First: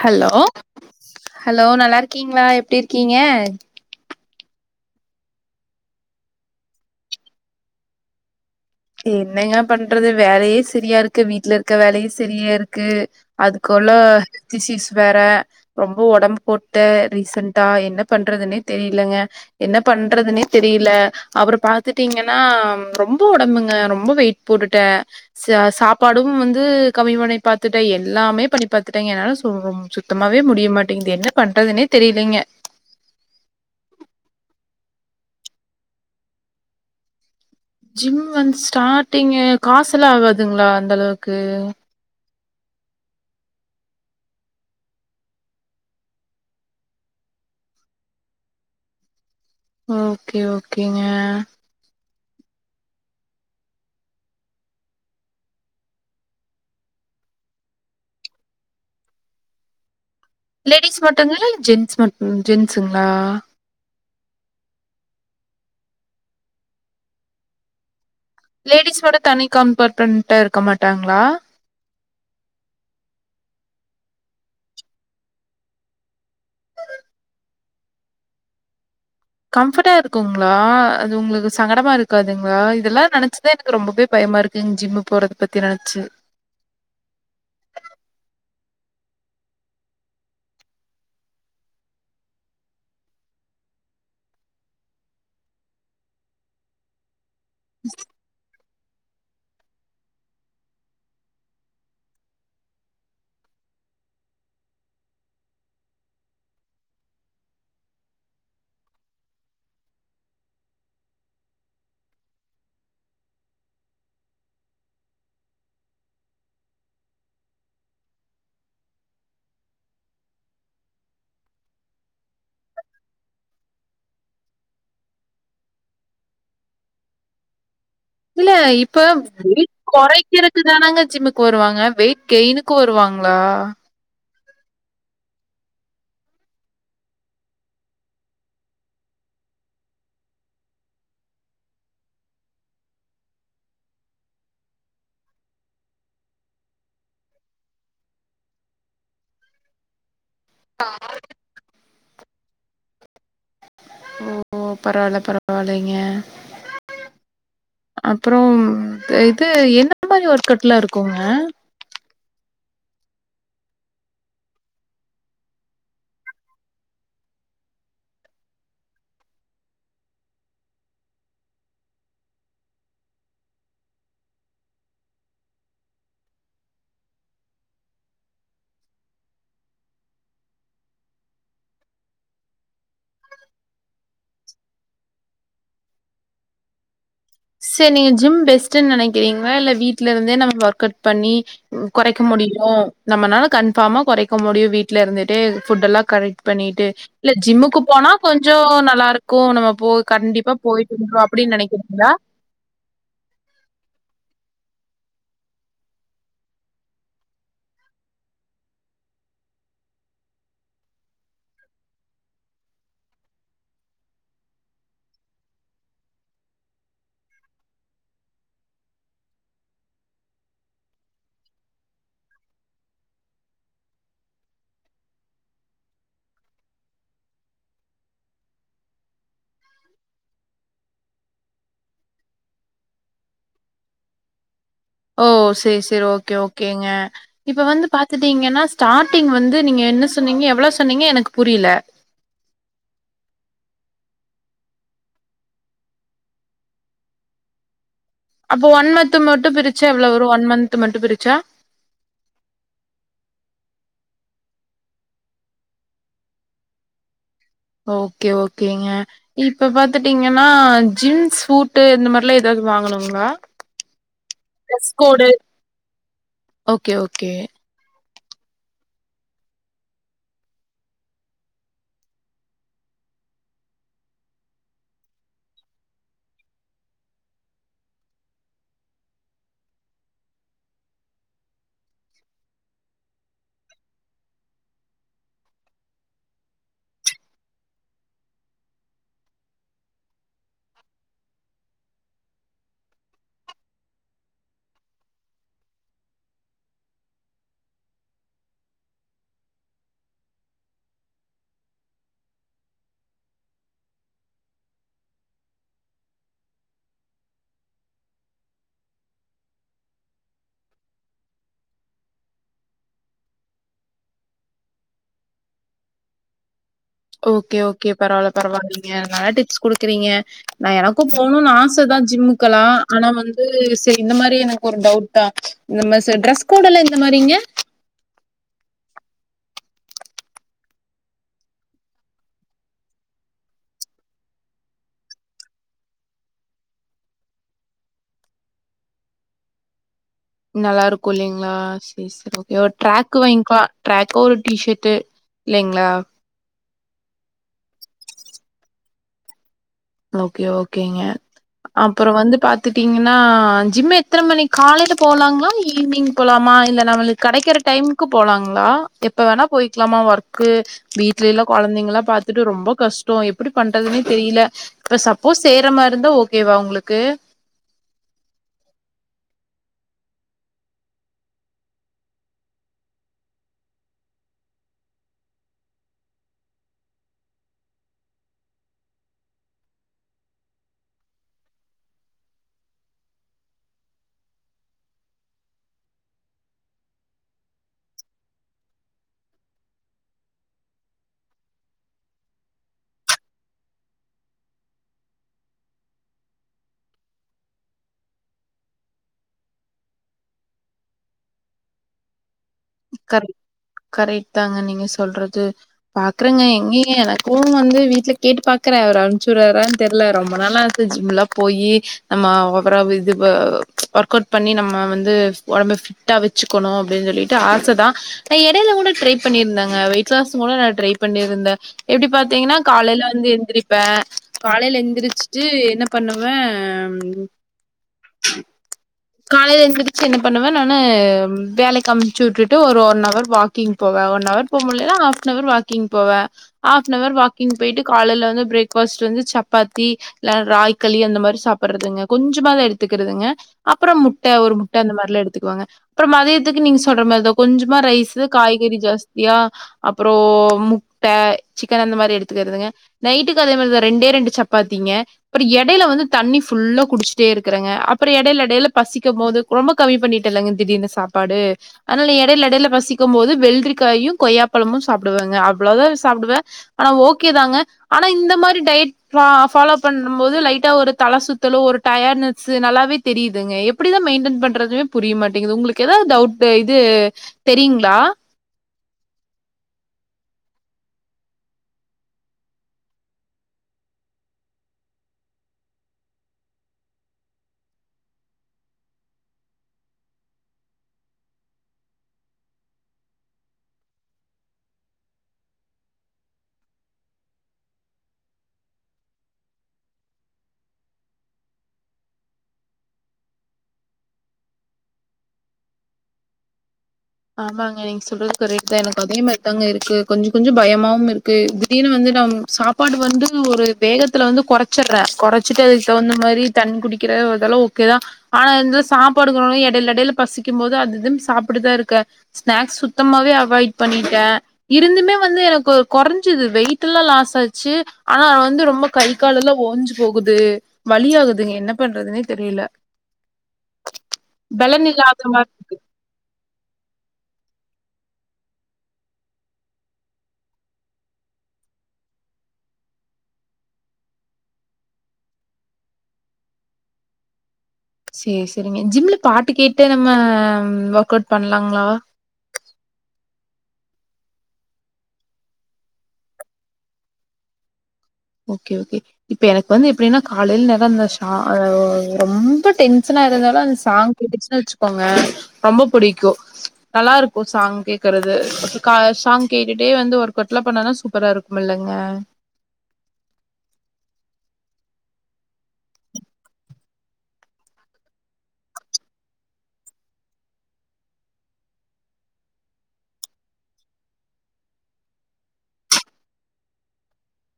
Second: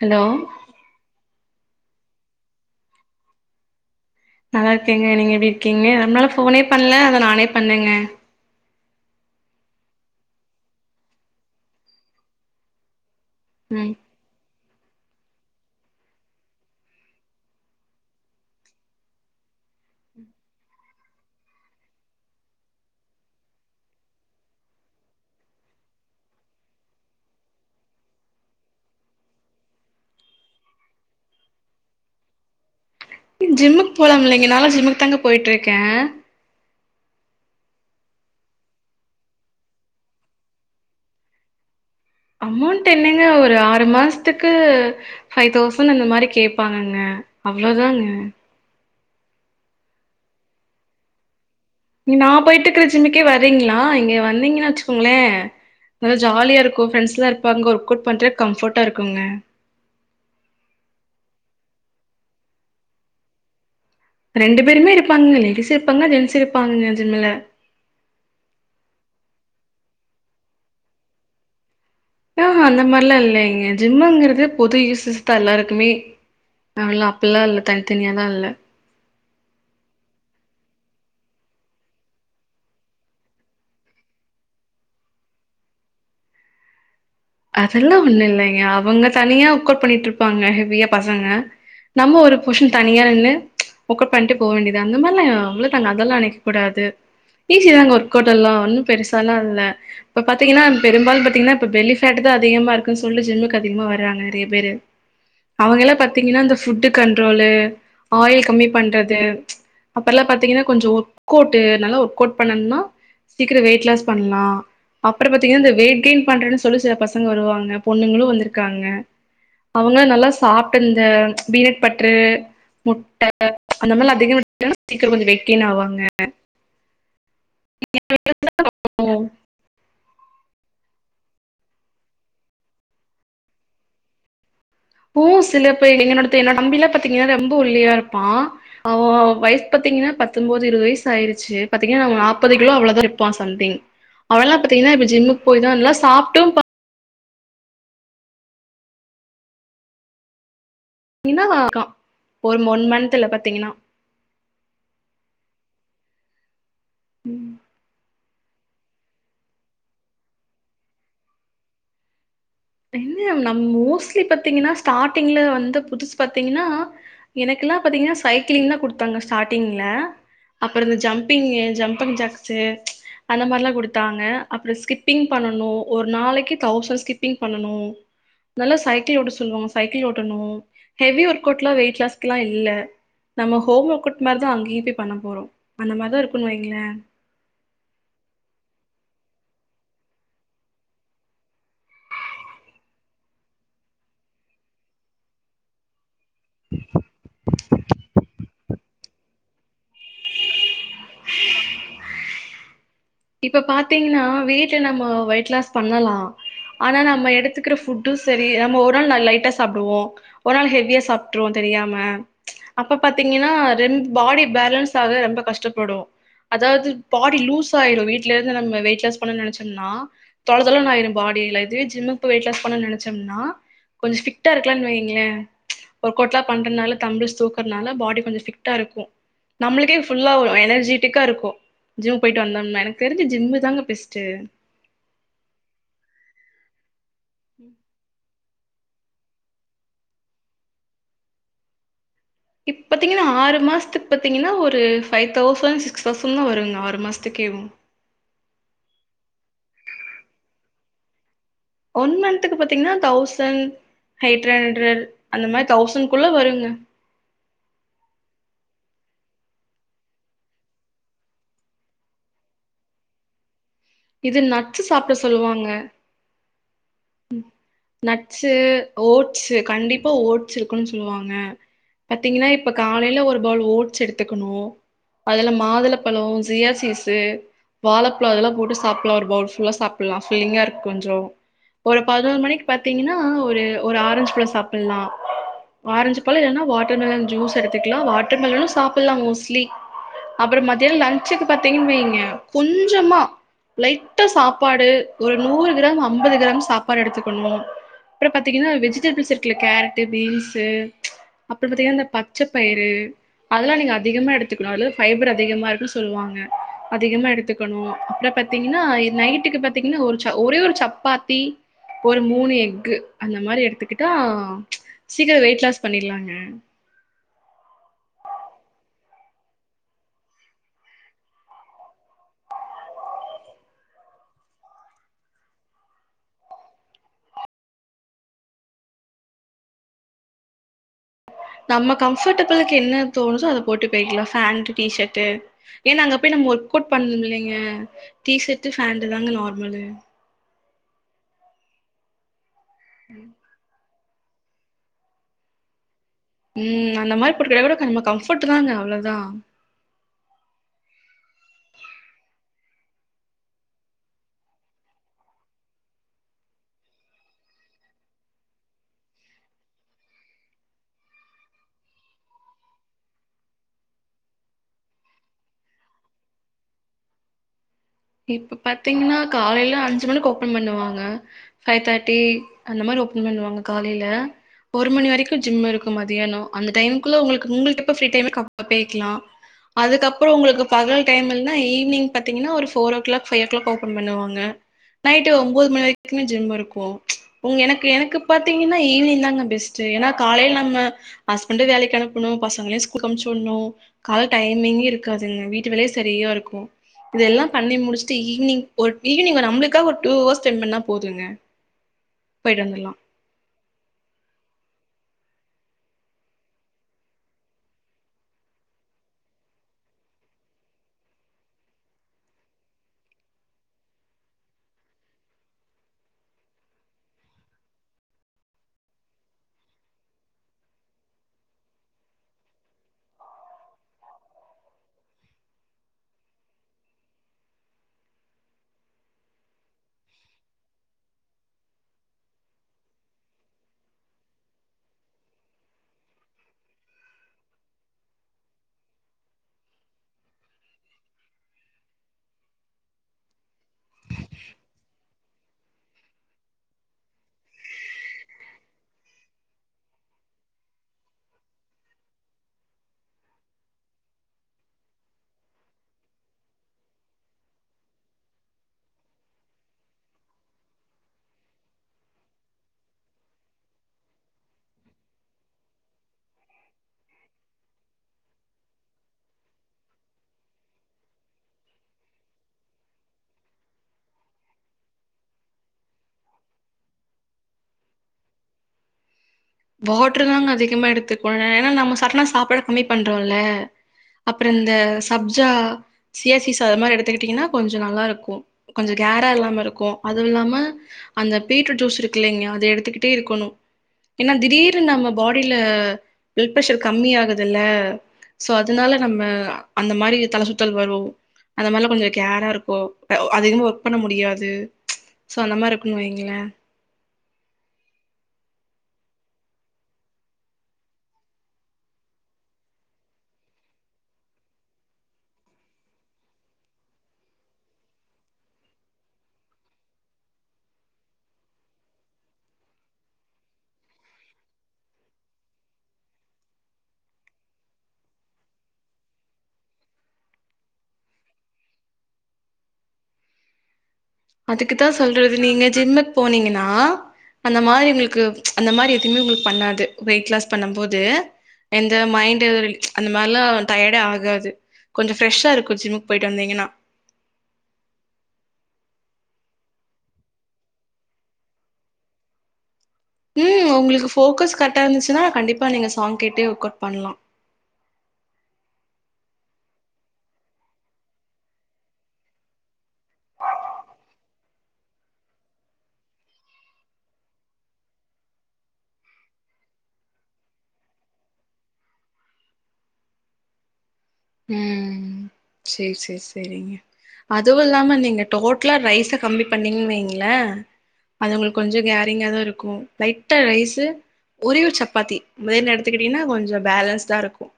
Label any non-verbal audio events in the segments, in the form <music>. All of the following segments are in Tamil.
ஹலோ ஹலோ நல்லாருக்கீங்களா எப்டி இருக்கீங்க நல்லா இருக்கேங்க நீங்க எப்படி இருக்கீங்க ரொம்ப நாலா போனே பண்ல அதா நானே பண்ணங்க க்கு என்னயா பண்றது வேலையே சரியா இருக்கு வீட்ல இருக்கற வேலையு சரியா இருக்கு அதுக்குள்ள ம் திசீஸ் வேற ரொம்ப உடம்பு போட்ட ரீசன்டா என்ன பண்றதுன்னே தெரியலங்க என்ன பண்றதுனே தெரியல அப்புற பாத்துட்டீங்கன்னா ரொம்ப உடம்புங்க ரொம்ப வெயிட் போட்டுட்டே ச சாப்பாடு வந்து கம்மி பண்ணி பாத்துட்டே எல்லாமே பண்ணி பாத்துட்டேங்க என்னால ரொம்ப சு சுத்தமாவே முடிய மாட்டேங்குது என்ன பண்றதுனே தெரிலங்க ஜிம்முக்கு போலா இல்லைங்க நாலா ஜிம்முக்கு தாங்க போயிட்டு இருக்கே ஜிம் வந்து ஸ்டார்டிங்கு காசுல்லா ஆகாதுங்களா அந்த அளவுக்கு அமௌண்ட் என்னங்க ஒரு ஆறு மாசத்துக்கு ஃபைவ் தௌசண்ட் அந்த மாரி கேப்பாங்கங்க அவ்ளோதாங்க ஓகே ஓகேங்க நா போயிட்டுக்குற ஜிம்க்கே வரீங்களா இங்க வந்தீங்கன்னு வச்சுக்கோங்ளே நல்ல ஜாலியாருக்கு ஃப்ரெண்ட்ஸ்லா இருப்பாங்க ஒர்க் அவுட் பண்ற கம்ஃபர்டா இருக்குங்க லேடிஸ் மட்டுங்களா இல்ல ஜென்ஸ் மட் ஜென்ஸுங்களா ரெண்டு பேருமே இருப்பாங்க லேடிஸு இருப்பாங்க ஜென்ஸ் இருப்பாங்க ஜிம்ல லேடிஸ்சோட தனி கபார்டமெண்டா இருக்க மாட்டாங்களா ஆஹா அந்த மாரிலா இல்லைங்க ஜிம்ங்கிறது பொது யூசஸ் தா எல்லாருக்குமே அவல்ல அப்பெல்லா இல்ல தனித்தனியாலா இல்ல கம்ஃபட்டா இருக்குங்களா அது உங்களுக்கு சங்கடமா இருக்காதுங்களா இதெல்லா நெனச்சுதா எனக்கு ரொம்பவே பயமா இருக்கு ஜிம் ஜிம்மு போறத பத்தி நெனச்சு அதெல்லா ஒண்ணு இல்லைங்க அவங்க தனியா ஒர்க்கொட் பண்ணிட்ருப்பாங்க ஹெவியா பசங்க நம்ம ஒரு புஷன் தனியா நின்னு ஒக்கட் பண்ட்டு போகவேண்டியது தா அந்த மாரல்லா அவ்ள தாங்க அதெல்லா நெனைக்க கூடாது ஈசி தாங்க ஒர்க் அவுட் எல்லா ஒண்ணு பெருசால்லா இல்ல இப்ப பாத்தீங்கன்னா பெரும்பாலு பாத்தீங்கன்னா இப்ப பெல் லி பேட் தா அதிகமா இருக்கன்னு சொல்லி ஜிம்முக்கு அதிகமா வர்றாங்க நெறைய பேரு அவங்க எல்லா பாத்தீங்கன்னா இந்த ஃபுட்டு கண்ட்ரோலு ஆயில் கம்மி பண்றது அப்பற எல்லா பாத்தீங்கன்னா கொஞ்சோ ஒர்க் அவுட் நல்லா ஒர்க் அவுட் பண்ணணும்னா சீக்கரோ வெயிட் லாஸ் பண்ணலா அப்ற பாத்தீங்கன்னா இந்த வெயிட் கெயின் பண்றதுனு சொல்லி சில பசங்க வருவாங்க பொண்ணுங்களு வந்திருக்காங்க அவங்களா நல்லா சாப்ட்டு இந்த பீனட் பட்ரு முட்ட அந்த மாரில அதிகமா முட்ட <unintelligible> சீக்கரோ கொஞ்சோ வெயிட் கெயின் ஆவாங்க இல்ல இப்ப வெயிட் கொறைக்கிறதுக்கு தானாங்க ஜிம்முக்கு வருவாங்க வெயிட் கெயினுக்கு வருவாங்களா ஒ சில பேர் என்னடத்த என்னோட தம்பிலா பாத்தீங்கன்னா ரொம்ப ஒல்லியா இருப்பா அவ வயசு பாத்தீங்கன்னா பத்தொன்பது இருவது வயசு ஆயிருச்சு பாத்தீங்கன்னா அவ நாப்பது கிலோ அவ்ளவுதா இருப்பா சம்திங் அவல்லா பாத்தீங்கன்னா இப்ப ஜிம்முக்கு போய்தா நல்லா சாப்டு பாத் ஆ <inaudible> <unintelligible> இருக்கா ஒரு ஒன் மன்த்ல பாத்தீங்கன்னா ஓ பரவால்ல பரவால்லைங்க ம் அப்றோ இது என்ன மாரி ஒர்க் அவுட்லா இருக்குங்க என்ன நம் மோஸ்ட்லி பாத்தீங்கன்னா ஸ்டார்டிங்ல வந்து புதுசு பாத்தீங்கன்னா எனக்குல்லா பாத்தீங்கன்னா சைக்கிளிங் தா குடுத்தாங்க ஸ்டார்டிங்ல அப்றோ இந்த ஜம்பிங்கு ஜம்பங் ஜாக்ஸு அந்த மாரல்லா குடுத்தாங்க அப்றோ ஸ்கிப்பிங் பண்ணனு ஒரு நாளைக்கு தௌசண் ஸ்கிப் பிங் பண்ணனு நல்லா சைக்கிள் ஓட்ட சொல்லுவாங்க சைக்கிள் ஓட்டணு ஹெவி ஒர்க் அவுட்லா வெயிட் லாஸ்குலா இல்ல நம்ம ஹோம் ஒர்க்அவுட் மரிதா அங்கயு போய் பண்ண போறோ அந்த மாரிதா இருக்குனு வைங்கள செர் நீங்க ஜிம் பெஸ்டுன் நெனைக்கிறீங்ளா இல்ல வீட்ல இருந்தே நம்ம ஒர்க் அவுட் பண்ணி கொறைக்க முடியுமோ நம்மனால கன்ஃபாமா கொறைக்க முடியு வீட்ல இருந்துட்டு ஃபுட் எல்லா கரிக் பண்ணிட்டு இல்ல ஜிம்முக்கு போனா கொஞ்சோ நல்லாருக் கு நம்ம போ கண்டிப்பா போயிட்டு இருந்தோ அப்டினு நினைக்கிறீங்ளா இப்ப பாத்தீங்னா வீட்டு நம்ம வெயிட் லாஸ் பண்ணலா ஆனா நம்ம எடுத்துக்கிற ஃபுட்டு சரி நம்ம ஒரு நாள் லைட்டா சாப்டுவோ ஒரு நாள் ஹெவியா சாப்ட்ருவோ தெரியாம அப்ப பாத்தீங்கனா பாடி பேலன்ஸ் ஆக ரொம்ப கஷ்டப்படு அதாவது பாடி லூஸ் ஆயிடு வீட்ல இருந்து நம்ம வெயிட் லாஸ் பண்ணனு நெனச்சோம்னா தொளதொளனு ஆயிரு பாடி இதுவே ஜிம்முக்கு போயி வெயிட் லாஸ் பண்ண நெனச்சோம்னா கொஞ்ச ஃபிட்டா இருக்கலான் வைங்ளே ஒர்கோட்லா பண்றனால தம்பில்ஸ் தூக்குறனால பாடி கொஞ்ச ஃபிட்டா இருக்கு நம்மளுக்கே ஃபுல்லா வரு எனர்ஜிடிக்கா இருக்கு ஜிம் போய் டு வந்தம்னா எனக்கு தெரிஞ்சி ஜிம்மு தாங்க பெஸ்ட் ஓ செரி செரி ஓகே ஓகேங்க இப்ப வந்து பாத் துட்டீங்கன்னா ஸ்டாட்டிங் வந்து நீங்க என்ன சொன்னீங்க எவ்ளோ சொன்னீங்க எனக்கு புரியல இப்பாத்திங்கனா ஆறு மாதத்துக்கு பாத்திங்கனா ஒரு ஃபைவ் தௌசண்ட் சிக்ஸ் தௌசண்ட் தா வருங்க ஆறு மாசத்துக்கேவு அப்போ ஒன் மத் மட்டு பிரிச்சா எவ்வள வரு ஒன் மன்த் மட்டு பிரிச்சா ஒன் மன்த்துக்கு பாத்தீங்கனா தௌசண்ட் ஹெய்ட் ஹண்ட்ரட் அந்த மாரி தௌசண் குள்ள வருங்க ஓகே ஓகேங்க இப்ப பாத்துட்டீங்கனா ஜிம் ஷூட்டு இந்த மாரிலா ஏதாது வாங்கணுங்ளா இது நட்சு சாப்ட சொல்லுவாங்க ஓகே ஓகே நட்ஸு ஓட்ஸு கண்டிப்பா ஓட்ஸ் இருக்குன் சொல்லுவாங்க பாத்தீங்கனா இப்ப காலையில ஒரு பவுல் ஓட்ஸ் எடுத்துக்கணு அதுல மாதுளப்பழ ஜியாசீசு வாழப்பழ அதெல்லா போட்டு சாப் சாப்புலா ஒரு பவுல் ஃபுல்லா சாப்லா ஃபில்லிங்கா இருக்கு கொஞ்ச ஒரு பதினொரு மணிக்கு பாத்தீங்கனா ஒரு ஒரு ஆரஞ்சுபழ சாப்பில்லா ஆரஞ்சு பழ இல்லனா வாட்டர் மெலன் ஜூஸ் எடுத்துக்கலா வாட்டர் மெலனு சாப்பில்லா மோஸ்லி அப்புற மத்தியான லஞ்சுக்கு பாத்தீங்கன் வைங்க கொஞ்சமா லைட்டா சாப்பாடு ஒரு நூறு கிராம் ஐம்பது கிராம் சாப்பாடு எடுத்துக்கணு அப்புற பாத்தீங்கன்னா வெஜிடபிள்ஸ் இருக்குல்ல கேரட்டு பீன்ஸு அப்புற பாத்தீங்கனா இந்த பச்ச பயிறு அதெல்லா நீங்க அதிகமா எடுத்துக்கணு அதுலதா ஃபைபர் அதிகமா இருக்குன் சொல்லுவாங்க அதிகமா எடுத்துக்கணு அப்புற பாத் தீங்னா நைட்டுக்கு பாத்தீங்னா ஒரு ச ஒரே ஒரு சப்பாத்தி ஒரு மூணு எஃகு அந்த மாரி எடுத்துக்கிட்டா சீக்கிர வெயிட் லாஸ் பண்ணிலாங்க ஓகே ஓகே பரவால பரவால்லங்க நல்ல டிப்ஸ் குடுக்குறீங்க நா எனக்கு போணுனு ஆசதா ஜிம்முக்கெல்லா ஆனா வந்து சரி இந்த மாரி எனக்கு ஒரு டவுட்டா இந்த மாரி சரி ட்ரெஸ் கோடல்லா எந்த மாரிங்க நம்ம கம்ஃபர்டபிலுக்கு என்ன தோணுதோ அத போட்டு போயிக்கலா ஃபேண்ட் டீஷட்டு ஏன்னா அங்க போய் நம்ம ஒர்க் அவுட் பண்ணும்லலைங்க டீஷர்ட் பேண்டட் தாங்க நார்மலு நல்லா இருக்கு இல்லீங்களா செரி செரி ஓகே டிரக்கு வாங்கிக்கலா ட்ராக்கோ ஒரு டிஷர்ட்டு இல்லிங்களா ம் அந்த மாதிரி போட்டுக்கிடா கூட நம்ம கம்ஃபர்ட் தாங்க அவ்வளோதா ஓகே ஓகேங்க அப்புற வந்து பாத்துட்டீங்கன்னா ஜிம் எத்தனை மணி காலையில போலாங்களா ஈவினிங் போலாமா இல்ல நம்மளுக்கு கடைக்கிற டைமுக்கு போலாங்களா எப்ப வேணா போயிக்கலாமா ஒர்க்கு வீட்ல எல்லா கெழந்தைங்கல்லா பாத்துட்டு ரொம்ப கஷ்டோ எப்டி பண்றதுனே தெரியல இப்ப சப்போஸ் செய்ற மாரி இருந்தா ஓகேவா உங்களுக்கு இப்ப பாத்தீங்கன்னா காலையில அஞ்சு மணிக்கு ஓப்பன் பண்ணுவாங்க ஃபைவ் தேர்ட்டி அந்த மாரி ஓப்பன் பண்ணுவாங்க காலையில ஒரு மணி வரைக்கு ஜிம் இருக்கு மதியானோ அந்த டைமுக்குள்ள உங்களுக்கு உங்களுகெப்ப ஃப்ரீ டைமு இருக்கோ அப்ப கேக்கலா அதுக்கப்புற உங்களுக்கு பகல் டைம் இல்னா ஈவினிங் பாத்தீங்கன்னா ஒரு four o'clock five o'clock open பண்ணுவாங்க நைட்டு ஒன்பது மணி வரைக்குமே ஜிம் இருக்கு உங்க எனக்கு எனக்கு பாத்தீங்கன்னா ஈவினிங் தாங்க பெஸ்ட் ஏன்னா காலையில நம்ம ஹஸ்பண்ட வேலைக்கு அனுப்பணு பசங்களையு ஸ்கூல் அமிச்சு விடணு கால டைமிங்கே இருக்காதுங்க வீட்டு வேலயே சரியா இருக்கு இதெல்லா பண்ணி முடிச்சட்டு ஈவினங் ஒரு ஈவினிங் ஒரு நம்ளுக்கா ஒரு டூ ஹவர்ஸ் ஸ்பெண்ட் பண்ணா போதுங்க போயிட்டு வந்துடலா கரெ கரெக்ட் தாங்க நீங்க சொல்றது பாக்குறங்க எங்கயங்க எனக்கு வந்து வீட்டுல கேட்டு பாக்குறே அவரு அனுப்ச்சுறாரான்னு தெரியல ரொம்ப நாளா ஜிம் எலாம் போயி நம்ம ஓவரா இது அ ஒர்க் அவுட் பண்ணி நம்ம வந்து ஒடம்ப ஃபிட்டா வச்சுக்கணு அப்டின்னு சொல்லிட்டு ஆ சைதா நா எடையில கூட ட்ரை பண்ணியிருந்தேங்க வெயிட்லாஸ்ங் கூட நா ட்ரை பண்ணியிருந்தே எப்டி பாத்தீங்கன்னா காலையில வந்து எந்திரிப்பே காலையில எந்திரிச்சுட்டு என்ன பண்ணுவே காலையில எந்திருச்சு என்ன பண்ணுவே நானு வேலைக்கு அமிச்சு விட்டுட்டு ஒரு ஒன் வர் வாக் கிங் போவே ஒன் அஹவர் போக முடிலானா ஹாப்னவர் வாக்கிங் போவே ஹாப்ன்வர் வாக்கிங் போயிட்டு காலையில வந்து பிரேக்ஃபாஸ்ட் வந்து சப்பாத்தி இல்ல ராய்க்களி அந்த மாரி சாப்பிடுறதுங்க கொஞ்சதா எடுத்துக்கறதுங்க அப்புறம் முட்ட ஒரு முட்ட அந்த மாரி எல்லா எடுத்துக்குவாங்க அப்புற மதியத்துக்கு நீங்க சொல்ற மாரிதா கொஞ்சமா ரைஸு காய்கறி ஜாஸ்தியா அப்புறோ முட்ட சிக்கன் அந்த மாதிரி எடுத்துக்கிறதுங்க நைட்டுக்கு அதே மாதிரிதா ரெண்டே ரெண்டு சப்பாத்திங்க அப்புற எடையில வந்து தண்ணி ஃபுல்லா குடிச்சுட்டே இருக்கறங்க அப்புறோ எடையில எடையில பசிக்கும் போது ரொம்ப கம்மி பண்ணிட்ட இல்லங்க திடீர்னு சாப்பாடு அதனால எடையில எடையில பசிக்கும் போது வெள்ளரிக்காயு கொய்யாப்பழமு சாப்பிடுவேங்க அவ்வளவுதா சாப்பிடுவே ஆனா ஓகே தாங்க ஆனா இந்த மாரி டயட் ஃபா ஃபாலோ பண்ணும் போது லைட்டா ஒரு தலை சுத்தலு ஒரு டயர்னஸ் நல்லாவே தெரியுதுங்க எப்டித மெயின்டென் பண்றதுமே புரிய மாட்டேங்குது உங்களுக்கு ஏதாவது டவுட் இது தெரியுங்களா வாட்டரு தாங்க அதிகமா எடுத்துக்கோ ஏன்னா நம்ம சடனா சாப்பாட கம்மி பண்றோல அப்புறம் இந்த சப்ஜா சியாசிசா அது மாரி எடுத்துக்கிட்டீங்கன்னா கொஞ்ச நல்லா இருக்கு கொஞ்சோ கேரா இல்லாம இருக்கு அதுவு இல்லாம அந்த பீட்ரூட் ஜூஸ் இருக்கு இல்லீங்களா அத எடுத்துக்கிட்டே இருக்கணு ஏன்னா திடீர்னு நம்ம பாடியில பிளட் ப்ரஷர் கம்மி ஆகுதுல்ல சோ அதனால நம்ம அந்த மாதிரி தலை சுத்தல் வரும் அந்த மாரிலாம் கொஞ்சம் கேரா இருக்கும் அதிகமா ஒர்க் பண்ண முடியாது ஸோ அந்த மாரி இருக்குணு வைங்களே ஆமாங்க நீங்க சொல்றது கரேட் தான் எனக்கு அதே மாரிதாங்க இருக்கு கொஞ்சம் கொஞ்சம் பயமாவும் இருக்கு திடீனு வந்து நான் சா பாடு வந்து ஒரு வேகத்துல வந்து குறைச்சிடறேன் குறைச்சிட்டு அதுக்கு தகுந்த மாரி தண்ணி குடிக்கிறது இதெல்லாம் ஓகே தான் ஆனா இதுல சாப்பாடுங்கிறோம் இடையில எடையில பசிக்கும் போது அது இது ன்னு சாப்பிட்டுதான் இருக்கே ஸ்நாக்ஸ் சுத்தமாவே அவாய்ட் பண்ணிட்டேன் இருந்துமே வந்து எனக்கு குறைஞ்சுது வெயிட் எல்லாம் லாஸ் ஆச்சு ஆனா அவ வந்து ரொம்ப கை கால்லெல்லாம் ஓஞ்சு போகுது வழியா குதுங்க என்ன பண்றதுனே தெரியல பலன் அதுக்குத்தான் இல்லாத சொல்றது மாரி நீங்க ஜிம்முக்கு போனீங்கன்னா அந்த மாதிரி உங்களுக்கு அந்த மாரி எதுவுமே உங்களுக்கு பண்ணாது வெயிட் லாஸ் பண்ணும் போது எந்த மைண்ட்ல அந்த மாரிலாம் டயர்டே ஆகாது கொஞ்ச ஃப்ரெஷா இருக்கும் ஜிம்முக்கு போயிட்டு வந்தீங்கன்னா சேரி சேரிங்க ஜிம்ல பாட்டு கேட்டே நம்ம ஒர்க அவுட் பண்லாங்களா ம் உங்களுக்கு ஃபோக்கஸ் கரெக்டா இருந்துச்சுன்னா கண்டிப்பா நீங்க சாங் கேட்டே ஒர்க்வுட் பண்ணலாம் ஓகே ஓகே இப்ப எனக்கு வந்து எப்டின்னா காலையில நேரம் அந்த சா ரொம்ப டென்சனா இருந்தாலும் அந்த சாங் புடிச்சனு வச்சுக்கோங்க ரொம்ப பிடிக்கும் நல்லா இருக்கும் சாங் கேக்கறது சாங் கேட்டுட்டே வந்து ஒரு ஒர்க் அவுட் லா பண்ணுனா சூப்பரா இருக்கும் முல்லுங்க உம் சேரி சேரி சேரிங்க அதுவும் இல்லாம நீங்க டோட்டலா ரைஸ கம்மி பண்ணீங்கின்னு வைங்களே அது உங்களுக்கு கொஞ்சம் கேரிங்கா தான் இருக்கும் லைட்டா ரைஸு ஒரே ஒரு சப்பாத்தி வேன்னா எடுத்துக்கிட்டிங்கன்னா கொஞ்சம் பேலன்ஸாடா இருக்கும்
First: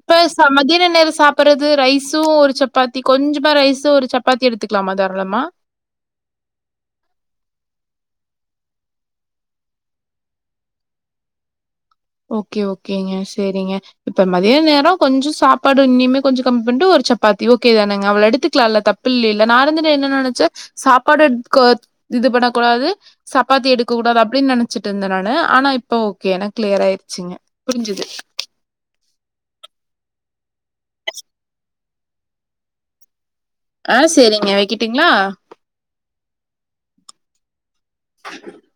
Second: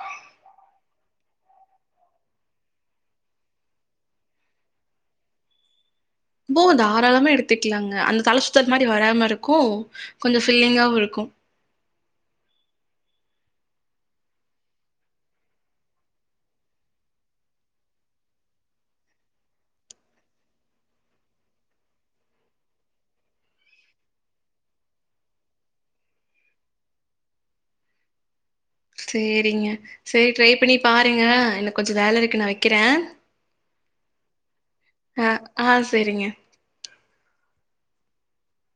இப்ப ச மதியன நேரம் சாப்பறது ரைஸும் ஒரு சப்பாத்தி கொஞ்சமா ரைஸு ஒரு சப்பா சாப்பாத்தி எடுத்துக்கலாமா தா ராளமா ஓ தாராளமா எடுத்துக்கலாங்க அந்த தலை சுத்தல் மாதிரி வராம இருக்கும் கொஞ்சம் ஃபில்லிங்காகவும் இருக்கும் ஓகே ஓகேங்க சேரிங்க இப்ப மதிய நேரம் கொஞ்சம் சாப்பாடு இன்னிமே கொஞ்ச கம்மி பன்னிட்டு ஒரு சப்பாத்தி ஓகே தான நாங்க அவ்வள எடுத்துக்கலாம்ல்ல தப்பு இல்லைல நா வந்து என்ன நினைச்ச சாப்பாடு எடுத்துக்க இது பண்ண கூடது சப்பாத்தி எடுக்க கூடாது அப்படின் நினைச்சிட்டு இருந்தன் நான் ஆ இப்ப ஓகே எனக்கு கிளியர் ஆயிரு வச்சுங்க புரிஞ்சுது சேரிங்க சேரி ட்ரை பண்ணி பாருங்க எனக்கு கொஞ்சம் வேலை இருக்கு நான் வைக்கிறேன் ஆ சேரிங்க வைக்கிட்டுங்களா ஆ சேரிங்க <unintelligible>